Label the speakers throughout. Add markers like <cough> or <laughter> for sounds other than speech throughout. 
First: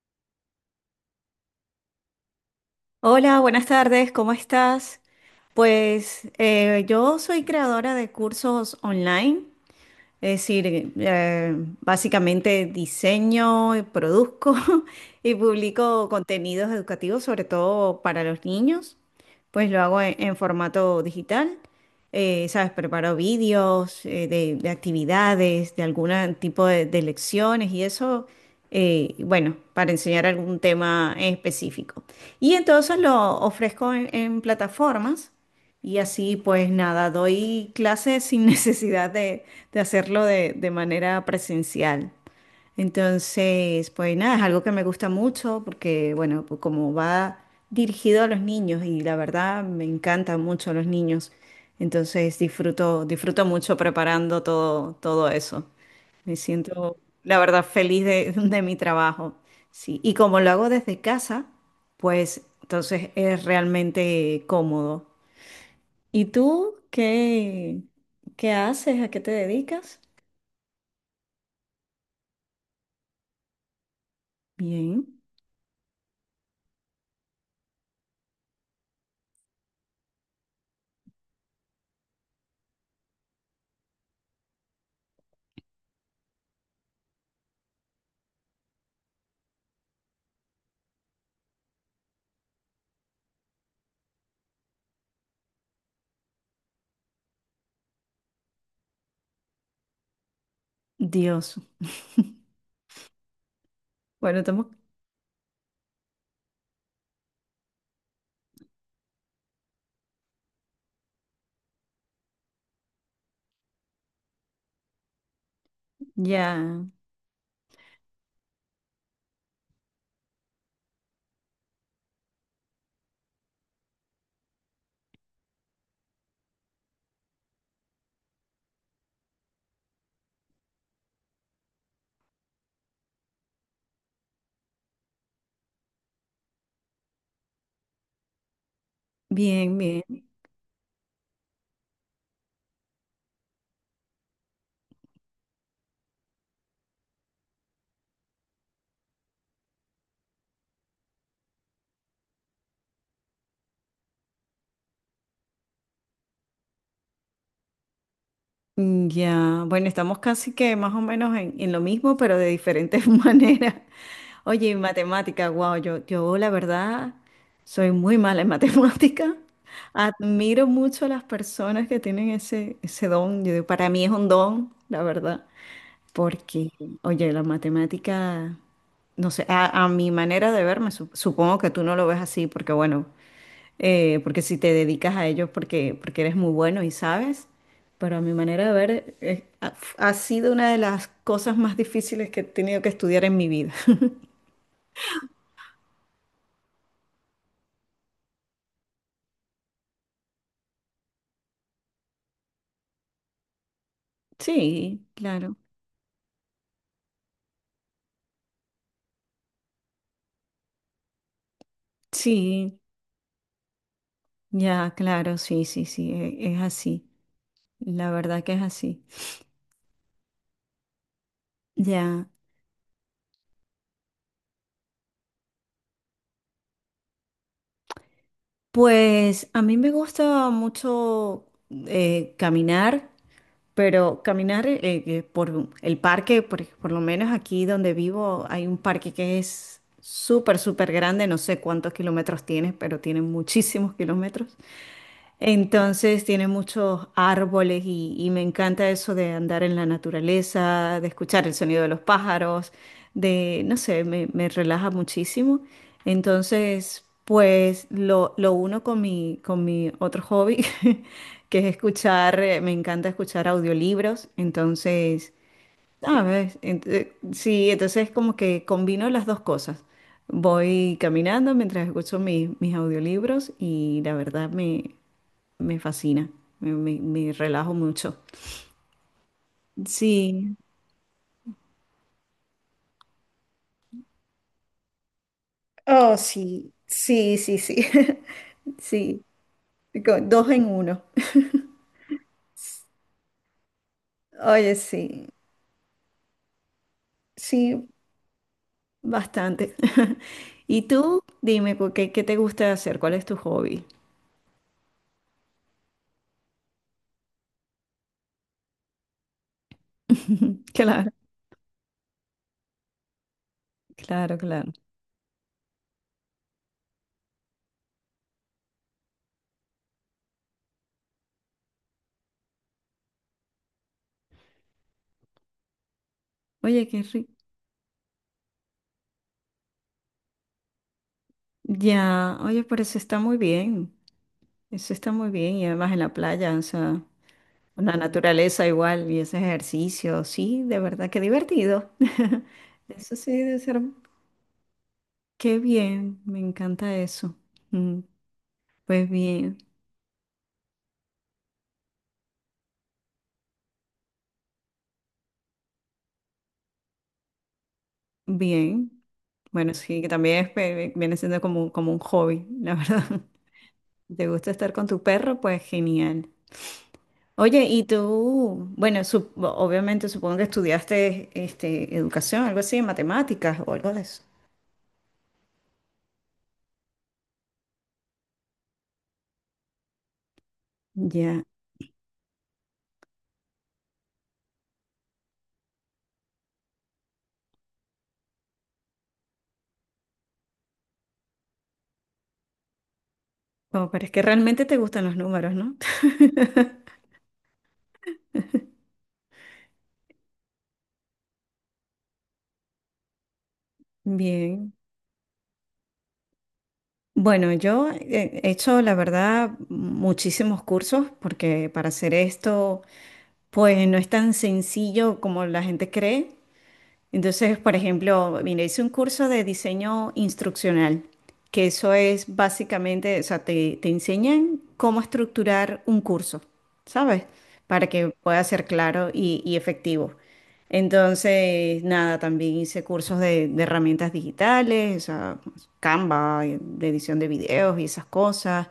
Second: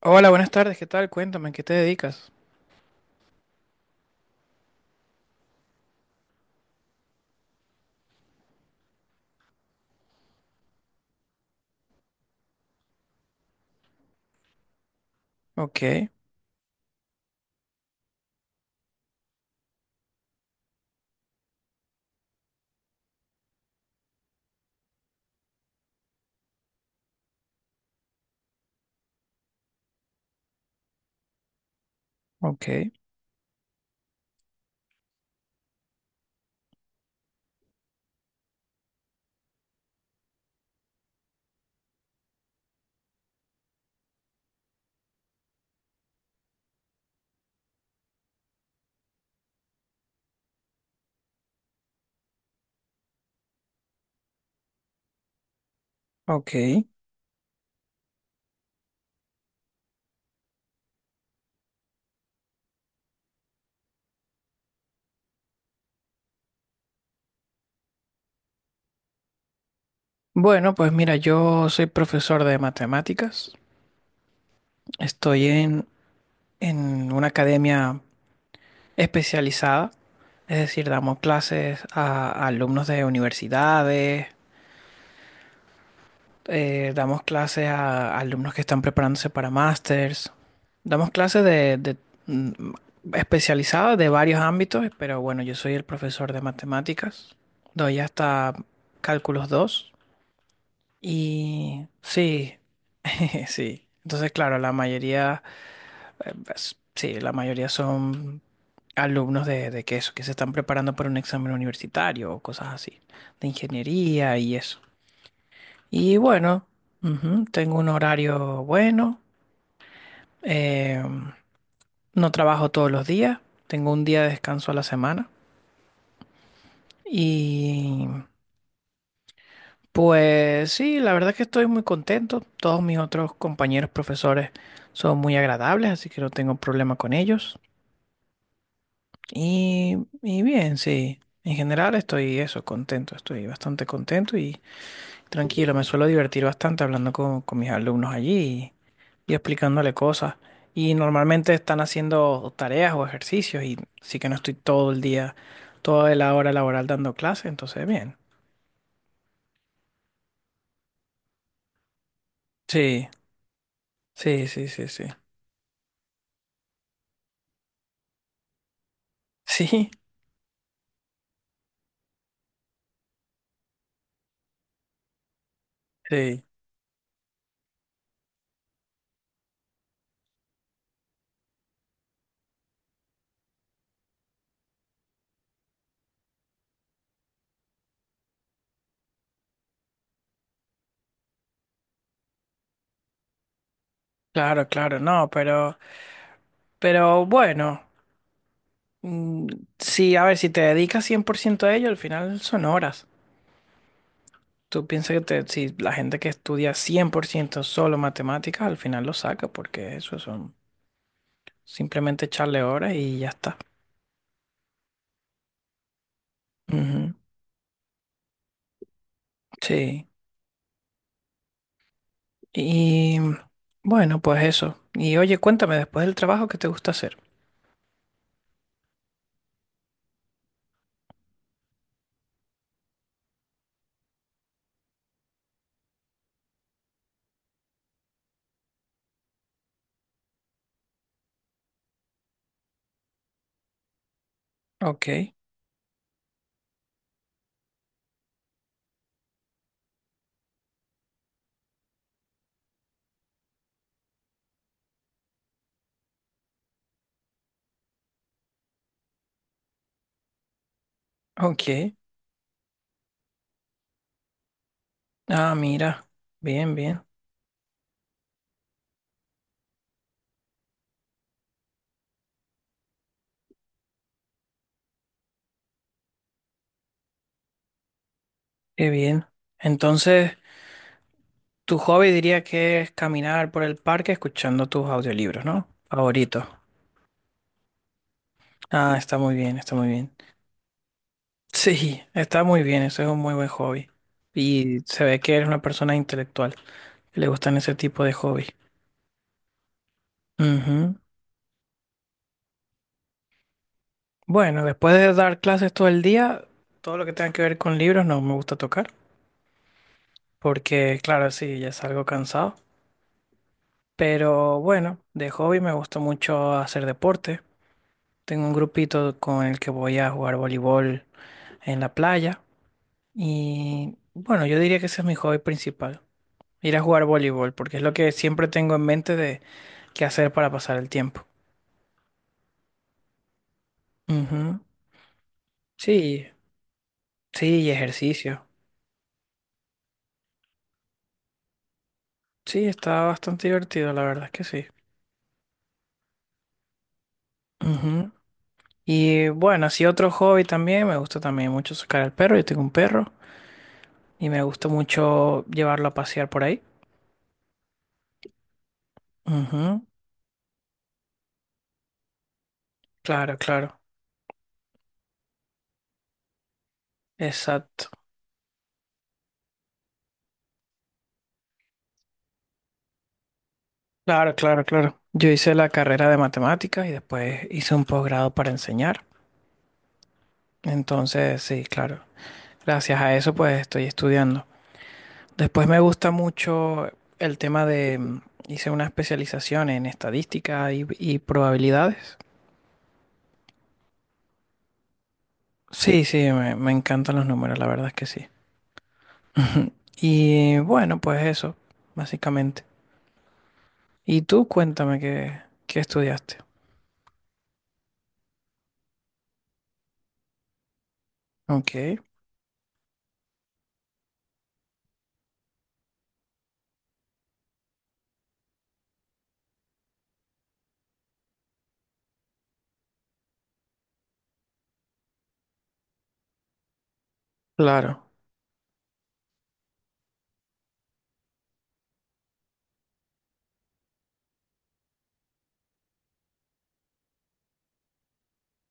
Speaker 1: Hola, buenas tardes, ¿qué tal? Cuéntame, ¿en ¿qué te dedicas?
Speaker 2: Hola, buenas tardes, ¿cómo estás? Pues yo soy creadora de cursos online, es decir, básicamente diseño, produzco <laughs> y
Speaker 1: Ok,
Speaker 2: publico contenidos educativos, sobre todo para los niños. Pues lo hago en formato digital. ¿Sabes? Preparo vídeos de actividades, de algún tipo de lecciones y eso, bueno, para enseñar algún tema en específico. Y
Speaker 1: ok,
Speaker 2: entonces lo ofrezco en plataformas. Y así pues nada, doy clases sin <laughs> necesidad de hacerlo de manera presencial. Entonces, pues nada, es algo que me gusta mucho porque, bueno, pues como va dirigido a los niños y la verdad me encantan mucho los niños. Entonces disfruto mucho preparando todo eso. Me
Speaker 1: ok.
Speaker 2: siento, la verdad, feliz de, <laughs> de mi trabajo. Sí, y como lo hago desde casa, pues entonces es realmente cómodo. ¿Y tú qué haces? ¿A qué te dedicas?
Speaker 1: Bueno, pues mira, yo soy profesor de matemáticas.
Speaker 2: Bien.
Speaker 1: Estoy en una academia especializada, es decir, damos clases a alumnos de universidades, damos clases a alumnos que están preparándose para másters. Damos clases de, mm, especializadas de varios ámbitos, pero bueno, yo soy el profesor de matemáticas. Doy hasta cálculos 2.
Speaker 2: Dios.
Speaker 1: Y sí, <laughs> sí. Entonces,
Speaker 2: Bueno,
Speaker 1: claro,
Speaker 2: estamos
Speaker 1: la mayoría, sí, la mayoría son alumnos de que se están preparando para un examen universitario o cosas así, de ingeniería y eso. Y bueno,
Speaker 2: ya,
Speaker 1: ujú, tengo un horario bueno, eh, no trabajo todos los días, tengo un día de descanso a la semana. Y pues sí, la verdad es que estoy muy contento. Todos mis otros compañeros profesores son muy agradables, así que no tengo problema con ellos.
Speaker 2: bien,
Speaker 1: Y,
Speaker 2: bien.
Speaker 1: y bien, sí, en general estoy eso, contento, estoy bastante contento y tranquilo. Me suelo divertir bastante hablando con mis alumnos allí y explicándole cosas. Y normalmente están haciendo tareas o ejercicios y sí que no estoy todo el día, toda la hora laboral dando clases, entonces bien.
Speaker 2: Ya, bueno, estamos casi que más o menos en lo mismo, pero de diferentes
Speaker 1: Sí,
Speaker 2: <laughs> maneras.
Speaker 1: sí, sí,
Speaker 2: Oye, y
Speaker 1: sí, sí. <laughs>
Speaker 2: matemática, wow, yo la verdad soy muy mala en <laughs> matemática.
Speaker 1: Sí,
Speaker 2: Admiro mucho a las personas que tienen ese don. Yo digo, para mí es un don, la verdad.
Speaker 1: sí.
Speaker 2: Porque, oye, la matemática, no sé, a mi manera de verme, supongo que tú no lo ves así, porque bueno, porque si te dedicas a ello porque, porque eres muy bueno y sabes, pero a mi manera de ver, ha sido una de las cosas más difíciles que he tenido que estudiar en mi vida. <laughs>
Speaker 1: Claro, claro, no, pero bueno, mm, sí, a ver, si te dedicas 100% a ello, al final son horas. Tú
Speaker 2: Sí,
Speaker 1: piensas que
Speaker 2: claro.
Speaker 1: si la gente que estudia 100% solo matemáticas, al final lo saca, porque eso son simplemente echarle
Speaker 2: Sí,
Speaker 1: horas y ya está.
Speaker 2: ya, claro, sí, sí, sí, es así.
Speaker 1: Ujú.
Speaker 2: La verdad que es así.
Speaker 1: Sí.
Speaker 2: Ya,
Speaker 1: Y bueno, pues eso. Y oye, cuéntame después del trabajo qué te gusta hacer.
Speaker 2: pues a mí me gusta mucho caminar. Pero caminar por el parque, por lo menos aquí donde vivo, hay un parque que es súper, súper grande, no sé cuántos kilómetros tiene, pero tiene muchísimos <laughs> kilómetros.
Speaker 1: Ok,
Speaker 2: Entonces tiene muchos árboles y me encanta eso de andar en la naturaleza, de escuchar el sonido de los pájaros, de, no sé, me relaja muchísimo. Entonces, pues lo uno con con mi otro hobby, <laughs> que es
Speaker 1: ok.
Speaker 2: escuchar, me encanta escuchar audiolibros. Entonces,
Speaker 1: Ah, mira.
Speaker 2: ¿sabes?
Speaker 1: Bien, bien.
Speaker 2: Sí, entonces como que combino las dos cosas. Voy caminando mientras escucho mis audiolibros y la verdad me, me fascina, me relajo mucho.
Speaker 1: Qué bien. Entonces,
Speaker 2: Sí.
Speaker 1: tu hobby diría que es caminar por el parque escuchando tus audiolibros, ¿no?
Speaker 2: Oh,
Speaker 1: Favoritos.
Speaker 2: sí, sí, sí, sí. <laughs>
Speaker 1: Ah, está
Speaker 2: Sí,
Speaker 1: muy bien, está muy bien. <laughs>
Speaker 2: dos en uno.
Speaker 1: Sí, está muy bien. Eso es un muy buen hobby.
Speaker 2: Oye,
Speaker 1: Y se ve
Speaker 2: sí,
Speaker 1: que eres una persona intelectual, que le gustan ese
Speaker 2: sí.
Speaker 1: tipo de hobby.
Speaker 2: Bastante. <laughs> ¿Y
Speaker 1: Ujú.
Speaker 2: tú? Dime, qué te gusta hacer? ¿Cuál es tu hobby?
Speaker 1: Bueno, después de dar clases todo el día, todo lo que tenga que ver con libros no me gusta tocar.
Speaker 2: <laughs>
Speaker 1: Porque
Speaker 2: Claro,
Speaker 1: claro, sí, ya salgo cansado.
Speaker 2: claro,
Speaker 1: Pero
Speaker 2: claro.
Speaker 1: bueno, de hobby me gusta mucho hacer deporte. Tengo un grupito con el que voy a jugar voleibol en la playa. Y bueno, yo diría que ese es mi hobby principal, ir a
Speaker 2: Oye, qué
Speaker 1: jugar
Speaker 2: rico.
Speaker 1: voleibol, porque es lo que siempre tengo en mente de qué hacer para pasar el tiempo.
Speaker 2: Ya, oye, pero eso está muy bien.
Speaker 1: Ujú.
Speaker 2: Eso está muy bien. Y además en la
Speaker 1: Sí,
Speaker 2: playa, o sea.
Speaker 1: sí, y
Speaker 2: La
Speaker 1: ejercicio.
Speaker 2: naturaleza igual y ese ejercicio, sí, de verdad, qué divertido. <laughs>
Speaker 1: Sí, está
Speaker 2: Eso sí
Speaker 1: bastante
Speaker 2: debe ser,
Speaker 1: divertido, la verdad es que sí.
Speaker 2: qué bien, me encanta eso. Mm,
Speaker 1: Ujú.
Speaker 2: Pues
Speaker 1: Y
Speaker 2: bien,
Speaker 1: bueno, así otro hobby también, me gusta también mucho sacar al perro, yo tengo un perro. Y me gustó mucho llevarlo a pasear por ahí.
Speaker 2: bien. Bueno,
Speaker 1: Ujú.
Speaker 2: sí, que también es viene siendo como, como un hobby, la verdad.
Speaker 1: Claro, claro.
Speaker 2: <laughs> ¿Te gusta estar con tu perro? Pues genial. Oye, y
Speaker 1: Exacto.
Speaker 2: tú, bueno, obviamente supongo que estudiaste este, educación, algo así, matemáticas o algo de eso.
Speaker 1: Claro, claro, claro. Yo hice la carrera de matemáticas y después hice un posgrado para enseñar. Entonces,
Speaker 2: Ya.
Speaker 1: sí, claro. Gracias a eso, pues estoy estudiando. Después me gusta mucho el tema de... hice una especialización en estadística y probabilidades.
Speaker 2: Como, pero es que realmente te gustan los números, ¿no?
Speaker 1: Sí, sí, me
Speaker 2: <laughs>
Speaker 1: encantan los números, la verdad es que sí. <laughs> Y bueno, pues eso, básicamente. Y tú
Speaker 2: Bien.
Speaker 1: cuéntame qué, qué estudiaste.
Speaker 2: Bueno, yo he hecho, la verdad, muchísimos cursos porque para
Speaker 1: Ok,
Speaker 2: hacer esto, pues no es tan sencillo como la gente cree. Entonces, por ejemplo, mira, hice un curso de diseño instruccional, que eso es básicamente, o sea, te enseñan cómo estructurar un curso, ¿sabes? Para que
Speaker 1: claro.
Speaker 2: pueda ser claro y efectivo. Entonces, nada, también hice cursos de herramientas digitales, o sea, Canva, de edición de videos y esas cosas,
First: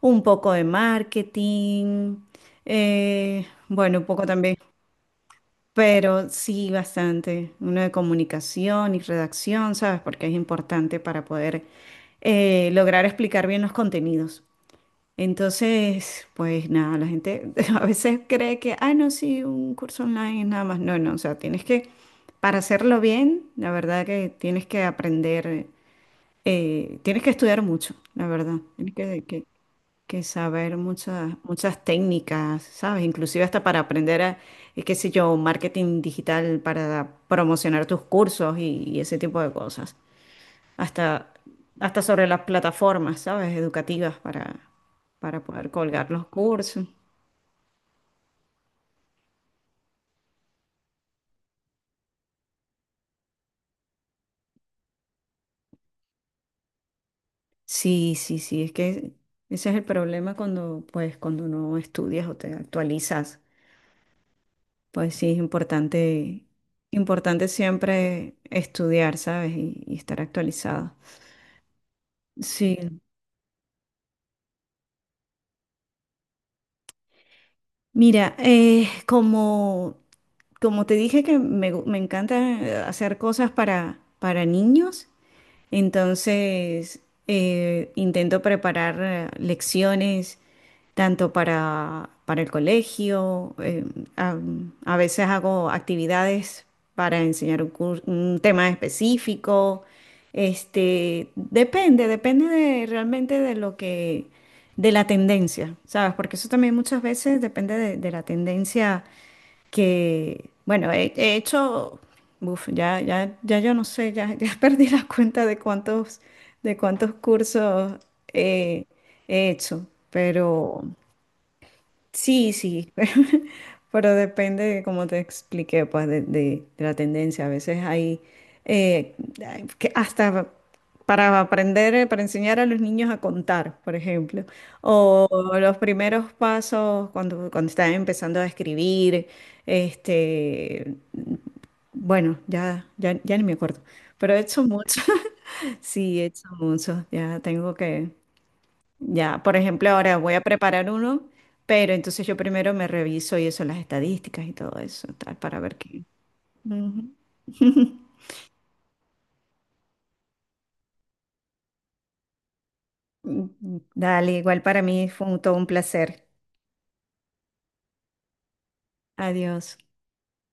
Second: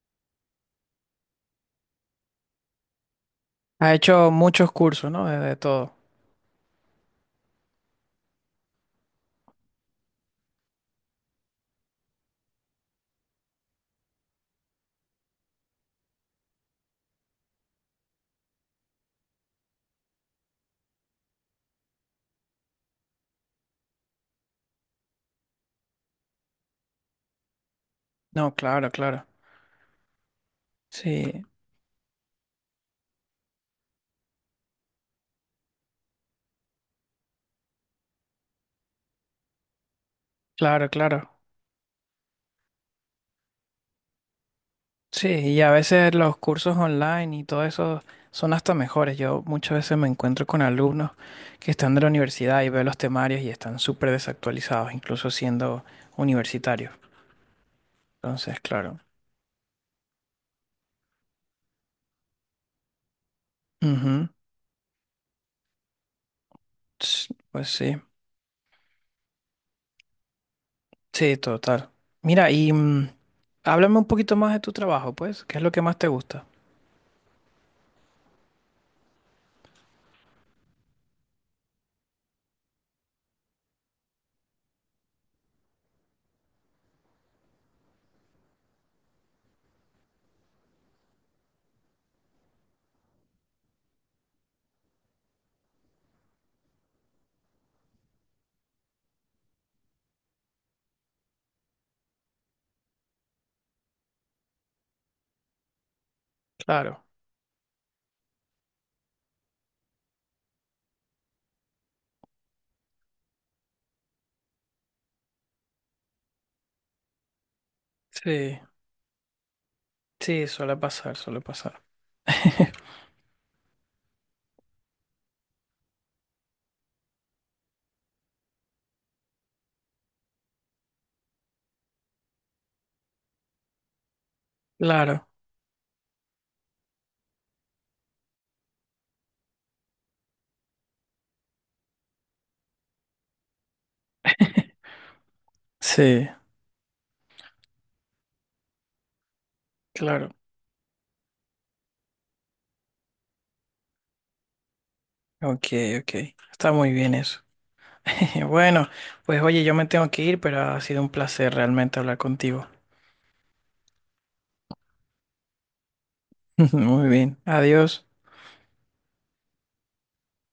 Speaker 2: un poco de marketing,
Speaker 1: Ha
Speaker 2: bueno, un poco
Speaker 1: hecho
Speaker 2: también.
Speaker 1: muchos cursos, ¿no? De todo.
Speaker 2: Pero sí, bastante. Uno de comunicación y redacción, ¿sabes? Porque es importante para poder lograr explicar bien los contenidos. Entonces, pues nada, la gente <laughs> a veces cree que, ah, no, sí, un curso online es nada más. No, no, o sea, tienes que, para hacerlo bien, la verdad que tienes que aprender, tienes que estudiar mucho, la
Speaker 1: No,
Speaker 2: verdad.
Speaker 1: claro,
Speaker 2: Tienes que,
Speaker 1: claro.
Speaker 2: que saber muchas,
Speaker 1: Sí,
Speaker 2: muchas técnicas, ¿sabes? Inclusive hasta para aprender a, qué sé yo, marketing digital para promocionar tus cursos y ese tipo de cosas.
Speaker 1: claro, claro.
Speaker 2: Hasta, hasta sobre las plataformas, ¿sabes? Educativas
Speaker 1: Sí,
Speaker 2: para
Speaker 1: y
Speaker 2: poder
Speaker 1: a
Speaker 2: colgar
Speaker 1: veces
Speaker 2: los
Speaker 1: los cursos
Speaker 2: cursos.
Speaker 1: online y todo eso son hasta mejores. Yo muchas veces me encuentro con alumnos que están de la universidad y veo los temarios y están súper desactualizados, incluso siendo universitarios.
Speaker 2: Sí, sí,
Speaker 1: Entonces,
Speaker 2: sí, es
Speaker 1: claro.
Speaker 2: que ese es el problema cuando, pues, cuando no estudias o te actualizas.
Speaker 1: Ujú.
Speaker 2: Pues sí, es importante,
Speaker 1: Ts-
Speaker 2: importante
Speaker 1: Pues sí.
Speaker 2: siempre estudiar, ¿sabes? Y estar actualizado.
Speaker 1: Sí, total. Mira, y
Speaker 2: Sí.
Speaker 1: háblame un poquito más de tu trabajo, pues. ¿Qué es lo que más te gusta?
Speaker 2: Mira, como te dije que me, me encanta hacer cosas para niños, entonces intento preparar lecciones tanto para el colegio, a, a veces hago actividades para enseñar un, un tema específico. Este, depende de, realmente de lo que, de la tendencia, ¿sabes? Porque eso también muchas
Speaker 1: Claro.
Speaker 2: veces depende de la tendencia que, bueno, he hecho, uf, ya yo no sé, ya <laughs> perdí la cuenta de cuántos cursos
Speaker 1: Sí,
Speaker 2: eh, he hecho,
Speaker 1: sí, suele
Speaker 2: pero...
Speaker 1: pasar, suele pasar.
Speaker 2: Sí,
Speaker 1: <laughs>
Speaker 2: sí, <laughs> pero depende, como te expliqué, pues de, de la tendencia. A veces hay eh, que hasta para aprender, para enseñar a los niños a contar, por ejemplo,
Speaker 1: Claro,
Speaker 2: o los primeros pasos cuando, cuando están empezando a escribir, este, bueno, ya ni me acuerdo, pero he hecho mucho, <laughs> sí, he
Speaker 1: sí,
Speaker 2: hecho mucho, ya tengo que, ya, por ejemplo, ahora voy
Speaker 1: claro.
Speaker 2: a preparar uno, pero entonces yo primero me reviso y eso, las estadísticas y todo eso, tal, para
Speaker 1: Ok,
Speaker 2: ver qué.
Speaker 1: ok. Está muy bien
Speaker 2: Ujú.
Speaker 1: eso. <laughs> Bueno, pues oye, yo me tengo que ir, pero ha sido un placer realmente hablar contigo.
Speaker 2: Dale, igual para mí fue todo un placer.
Speaker 1: <laughs> Muy bien. Adiós.
Speaker 2: Adiós.